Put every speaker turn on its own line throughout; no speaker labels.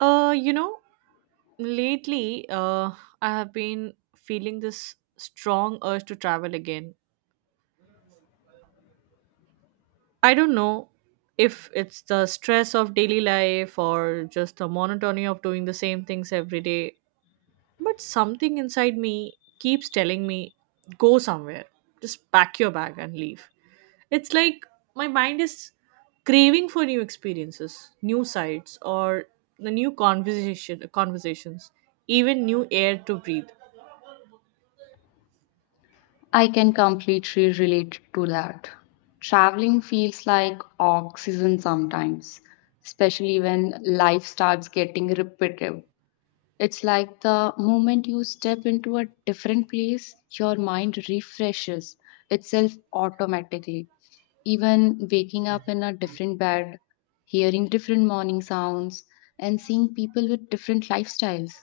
Uh, you know, Lately, I have been feeling this strong urge to travel again. I don't know if it's the stress of daily life or just the monotony of doing the same things every day. But something inside me keeps telling me, go somewhere, just pack your bag and leave. It's like my mind is craving for new experiences, new sights, or the new conversations, even new air to breathe.
I can completely relate to that. Traveling feels like oxygen sometimes, especially when life starts getting repetitive. It's like the moment you step into a different place, your mind refreshes itself automatically. Even waking up in a different bed, hearing different morning sounds, and seeing people with different lifestyles.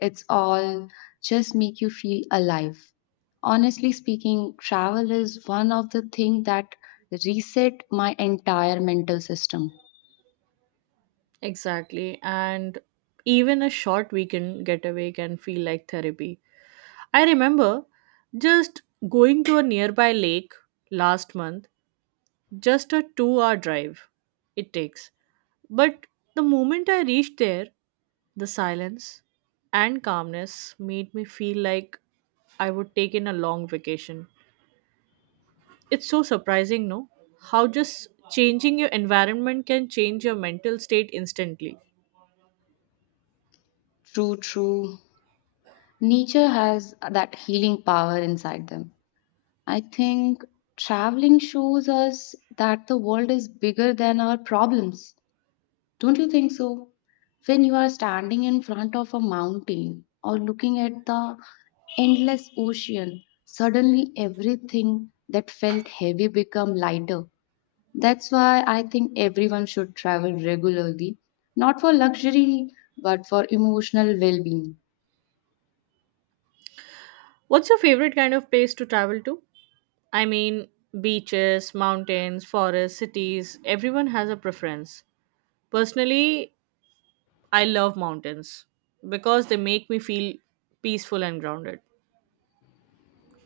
It's all just make you feel alive. Honestly speaking, travel is one of the things that reset my entire mental system.
Exactly. And even a short weekend getaway can feel like therapy. I remember just going to a nearby lake last month, just a 2-hour drive it takes. But the moment I reached there, the silence and calmness made me feel like I would take in a long vacation. It's so surprising, no? How just changing your environment can change your mental state instantly.
True, true. Nature has that healing power inside them. I think traveling shows us that the world is bigger than our problems. Don't you think so? When you are standing in front of a mountain or looking at the endless ocean, suddenly everything that felt heavy become lighter. That's why I think everyone should travel regularly, not for luxury, but for emotional well-being.
What's your favorite kind of place to travel to? I mean, beaches, mountains, forests, cities, everyone has a preference. Personally, I love mountains because they make me feel peaceful and grounded.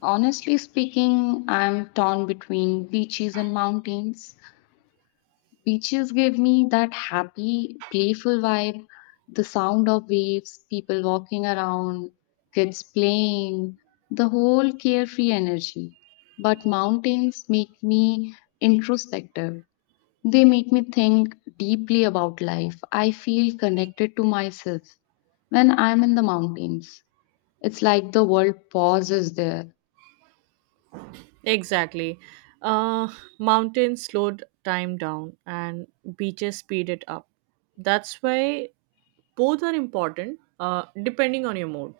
Honestly speaking, I'm torn between beaches and mountains. Beaches give me that happy, playful vibe, the sound of waves, people walking around, kids playing, the whole carefree energy. But mountains make me introspective. They make me think deeply about life. I feel connected to myself when I'm in the mountains. It's like the world pauses there.
Exactly. Uh, Mountains slowed time down and beaches speed it up. That's why both are important, depending on your mood.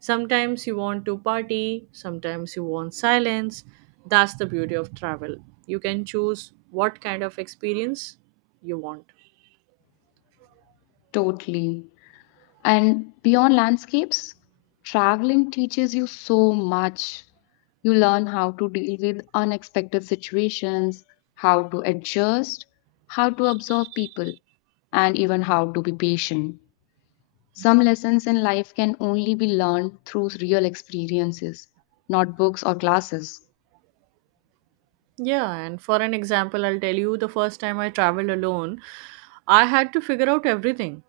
Sometimes you want to party, sometimes you want silence. That's the beauty of travel. You can choose what kind of experience you want.
Totally. And beyond landscapes, traveling teaches you so much. You learn how to deal with unexpected situations, how to adjust, how to observe people, and even how to be patient. Some lessons in life can only be learned through real experiences, not books or classes.
Yeah, and for an example, I'll tell you the first time I traveled alone, I had to figure out everything.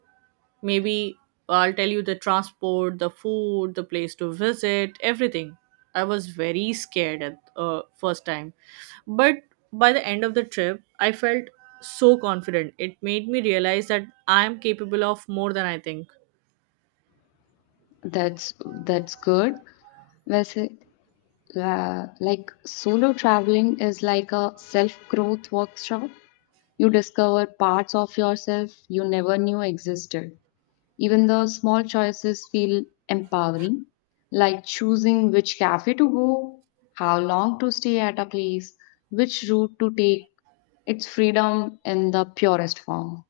Maybe I'll tell you the transport, the food, the place to visit, everything. I was very scared at first time, but by the end of the trip, I felt so confident. It made me realize that I am capable of more than I think.
That's good. Whereas, like solo traveling is like a self growth workshop. You discover parts of yourself you never knew existed. Even the small choices feel empowering, like choosing which cafe to go, how long to stay at a place, which route to take. It's freedom in the purest form.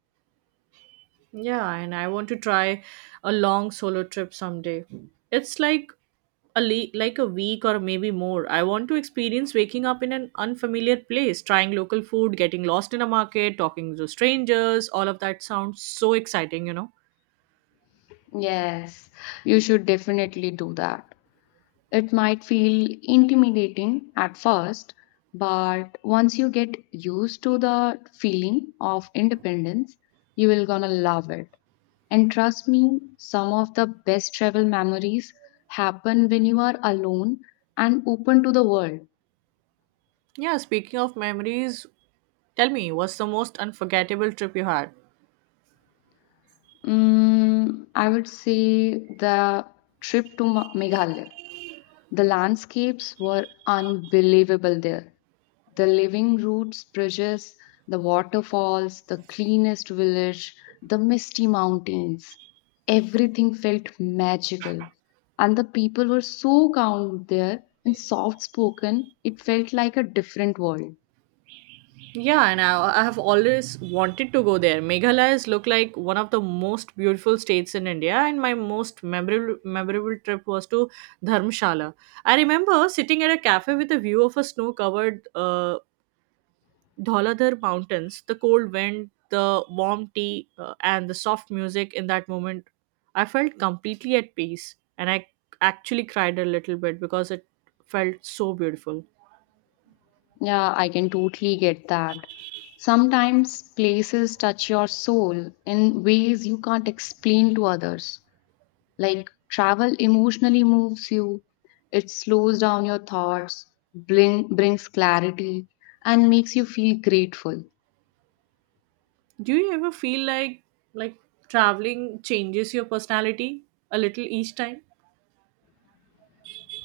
Yeah, and I want to try a long solo trip someday. It's like like a week or maybe more. I want to experience waking up in an unfamiliar place, trying local food, getting lost in a market, talking to strangers. All of that sounds so exciting.
Yes, you should definitely do that. It might feel intimidating at first, but once you get used to the feeling of independence, you will gonna love it. And trust me, some of the best travel memories happen when you are alone and open to the world.
Yeah, speaking of memories, tell me, what's the most unforgettable trip you had?
I would say the trip to Meghalaya. The landscapes were unbelievable there. The living roots, bridges, the waterfalls, the cleanest village, the misty mountains. Everything felt magical. And the people were so kind there and soft spoken, it felt like a different world.
Yeah, and I have always wanted to go there. Meghalaya is look like one of the most beautiful states in India, and my most memorable trip was to Dharamshala. I remember sitting at a cafe with a view of a snow-covered, Dhauladhar Mountains, the cold wind, the warm tea, and the soft music. In that moment, I felt completely at peace, and I actually cried a little bit because it felt so beautiful.
Yeah, I can totally get that. Sometimes places touch your soul in ways you can't explain to others. Like travel emotionally moves you, it slows down your thoughts, brings clarity, and makes you feel grateful.
Do you ever feel like traveling changes your personality a little each time?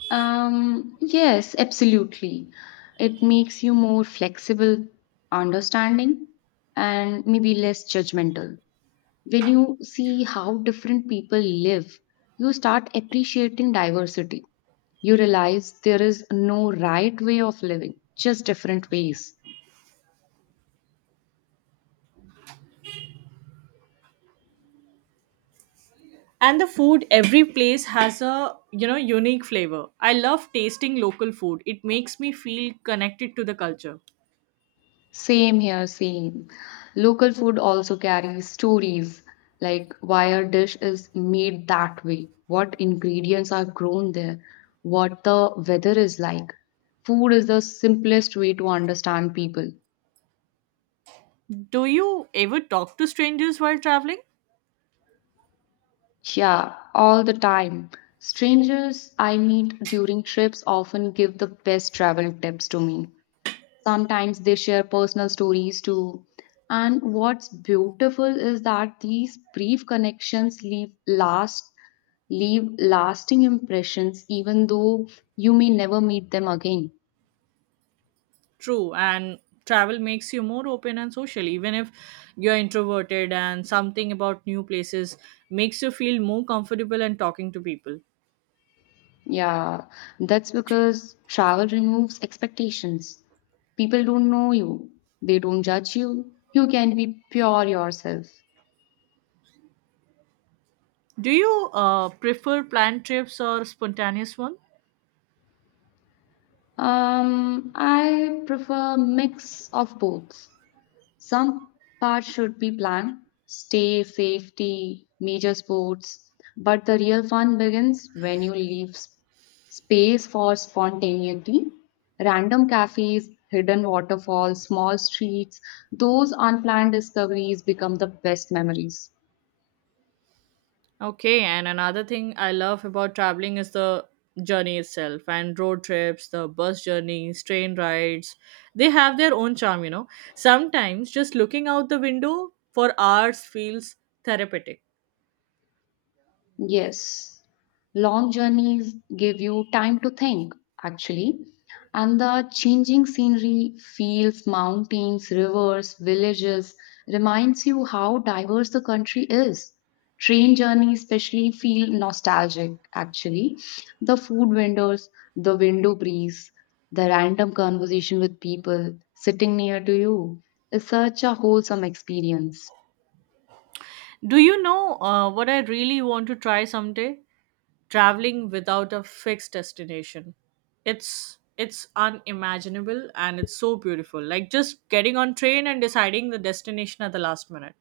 Yes, absolutely. It makes you more flexible, understanding, and maybe less judgmental. When you see how different people live, you start appreciating diversity. You realize there is no right way of living, just different ways.
And the food, every place has a unique flavor. I love tasting local food. It makes me feel connected to the culture.
Same here, same. Local food also carries stories like why a dish is made that way, what ingredients are grown there, what the weather is like. Food is the simplest way to understand people.
Do you ever talk to strangers while traveling?
Yeah, all the time. Strangers I meet during trips often give the best travel tips to me. Sometimes they share personal stories too. And what's beautiful is that these brief connections leave lasting impressions even though you may never meet them again.
True, and travel makes you more open and social, even if you're introverted, and something about new places makes you feel more comfortable and talking to people.
Yeah, that's because travel removes expectations. People don't know you, they don't judge you. You can be pure yourself.
Do you prefer planned trips or spontaneous one?
I prefer mix of both. Some parts should be planned, stay, safety, major sports, but the real fun begins when you leave space for spontaneity. Random cafes, hidden waterfalls, small streets, those unplanned discoveries become the best memories.
Okay, and another thing I love about traveling is the journey itself and road trips, the bus journeys, train rides. They have their own charm. Sometimes just looking out the window for hours feels therapeutic.
Yes, long journeys give you time to think, actually, and the changing scenery, fields, mountains, rivers, villages reminds you how diverse the country is. Train journeys, especially, feel nostalgic, actually. The food vendors, the window breeze, the random conversation with people sitting near to you is such a wholesome experience.
Do you know, what I really want to try someday? Traveling without a fixed destination, it's unimaginable, and it's so beautiful, like just getting on train and deciding the destination at the last minute.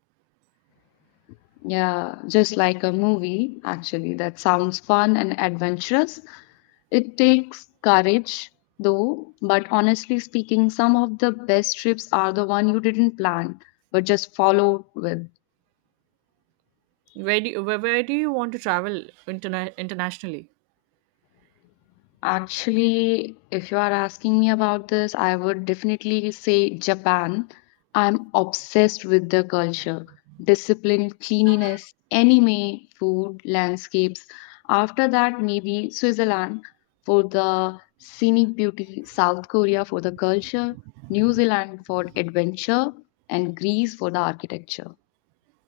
Yeah, just like a movie, actually, that sounds fun and adventurous. It takes courage, though, but honestly speaking, some of the best trips are the one you didn't plan, but just followed with.
Where do you want to travel internationally?
Actually, if you are asking me about this, I would definitely say Japan. I'm obsessed with the culture, discipline, cleanliness, anime, food, landscapes. After that, maybe Switzerland for the scenic beauty, South Korea for the culture, New Zealand for adventure, and Greece for the architecture.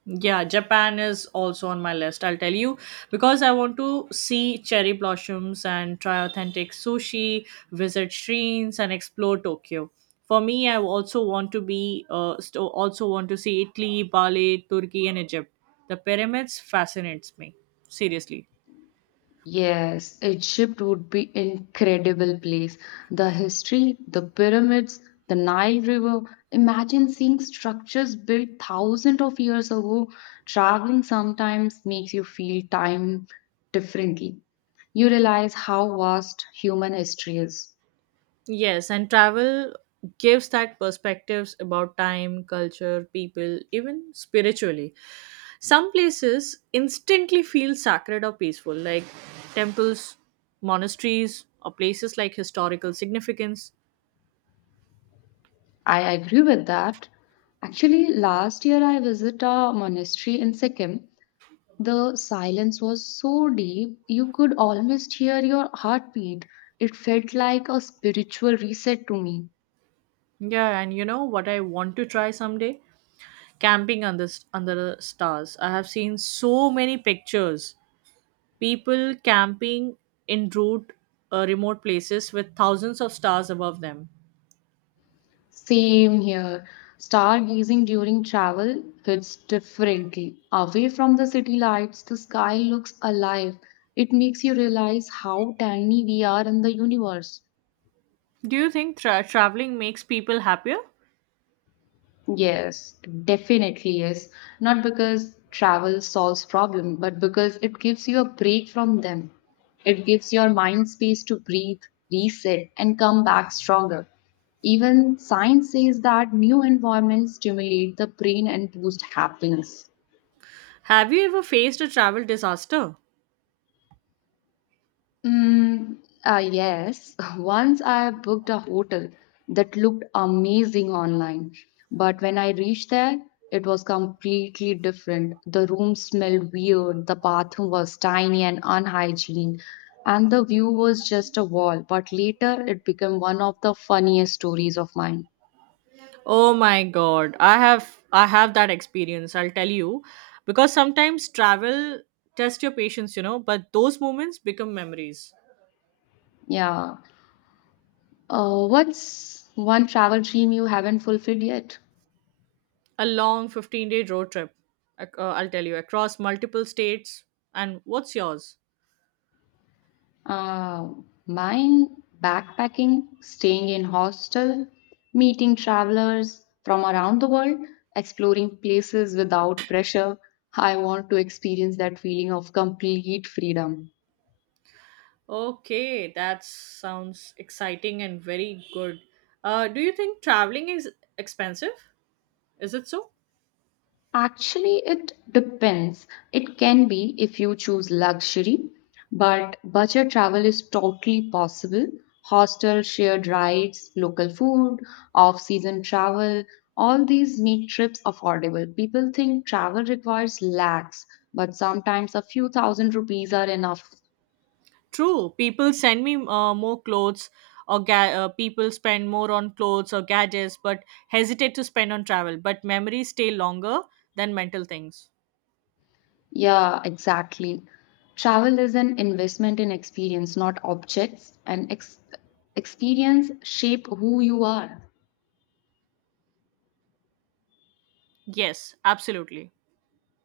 Yeah, Japan is also on my list, I'll tell you, because I want to see cherry blossoms and try authentic sushi, visit shrines and explore Tokyo. For me, I also want to also want to see Italy, Bali, Turkey and Egypt. The pyramids fascinates me. Seriously.
Yes, Egypt would be incredible place. The history, the pyramids, the Nile River. Imagine seeing structures built thousands of years ago. Traveling sometimes makes you feel time differently. You realize how vast human history is.
Yes, and travel gives that perspectives about time, culture, people, even spiritually. Some places instantly feel sacred or peaceful, like temples, monasteries, or places like historical significance.
I agree with that. Actually, last year I visited a monastery in Sikkim. The silence was so deep, you could almost hear your heartbeat. It felt like a spiritual reset to me.
Yeah, and you know what I want to try someday? Camping under the stars. I have seen so many pictures. People camping in route, remote places with thousands of stars above them.
Same here. Stargazing during travel hits differently. Away from the city lights, the sky looks alive. It makes you realize how tiny we are in the universe.
Do you think traveling makes people happier?
Yes, definitely yes. Not because travel solves problem, but because it gives you a break from them. It gives your mind space to breathe, reset, and come back stronger. Even science says that new environments stimulate the brain and boost happiness.
Have you ever faced a travel disaster?
Mm, yes, once I booked a hotel that looked amazing online, but when I reached there, it was completely different. The room smelled weird, the bathroom was tiny and unhygienic, and the view was just a wall. But later, it became one of the funniest stories of mine.
Oh my god, I have that experience, I'll tell you, because sometimes travel tests your patience, but those moments become memories.
Yeah. What's one travel dream you haven't fulfilled yet?
A long 15-day road trip, I'll tell you, across multiple states. And what's yours?
Uh, Mine backpacking, staying in hostel, meeting travelers from around the world, exploring places without pressure. I want to experience that feeling of complete freedom.
Okay, that sounds exciting and very good. Do you think traveling is expensive? Is it so?
Actually, it depends. It can be if you choose luxury, but budget travel is totally possible. Hostel, shared rides, local food, off season travel, all these make trips affordable. People think travel requires lakhs, but sometimes a few thousand rupees are enough.
True, people send me more clothes or people spend more on clothes or gadgets but hesitate to spend on travel, but memories stay longer than mental things.
Yeah, exactly. Travel is an investment in experience, not objects, and experience shape who you are.
Yes, absolutely.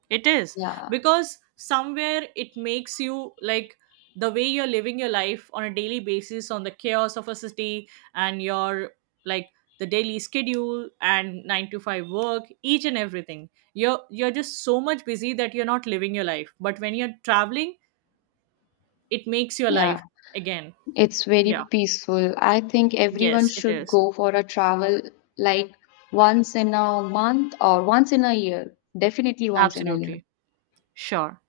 It is,
Yeah.
because somewhere it makes you like the way you're living your life on a daily basis, on the chaos of a city, and your, like, the daily schedule and 9 to 5 work, each and everything. You're just so much busy that you're not living your life, but when you're traveling, it makes your
Yeah,
life again.
it's very
Yeah.
peaceful. I think everyone
Yes, it
should
is.
go for a travel like once in a month or once in a year. Definitely once in a year.
Absolutely. Sure.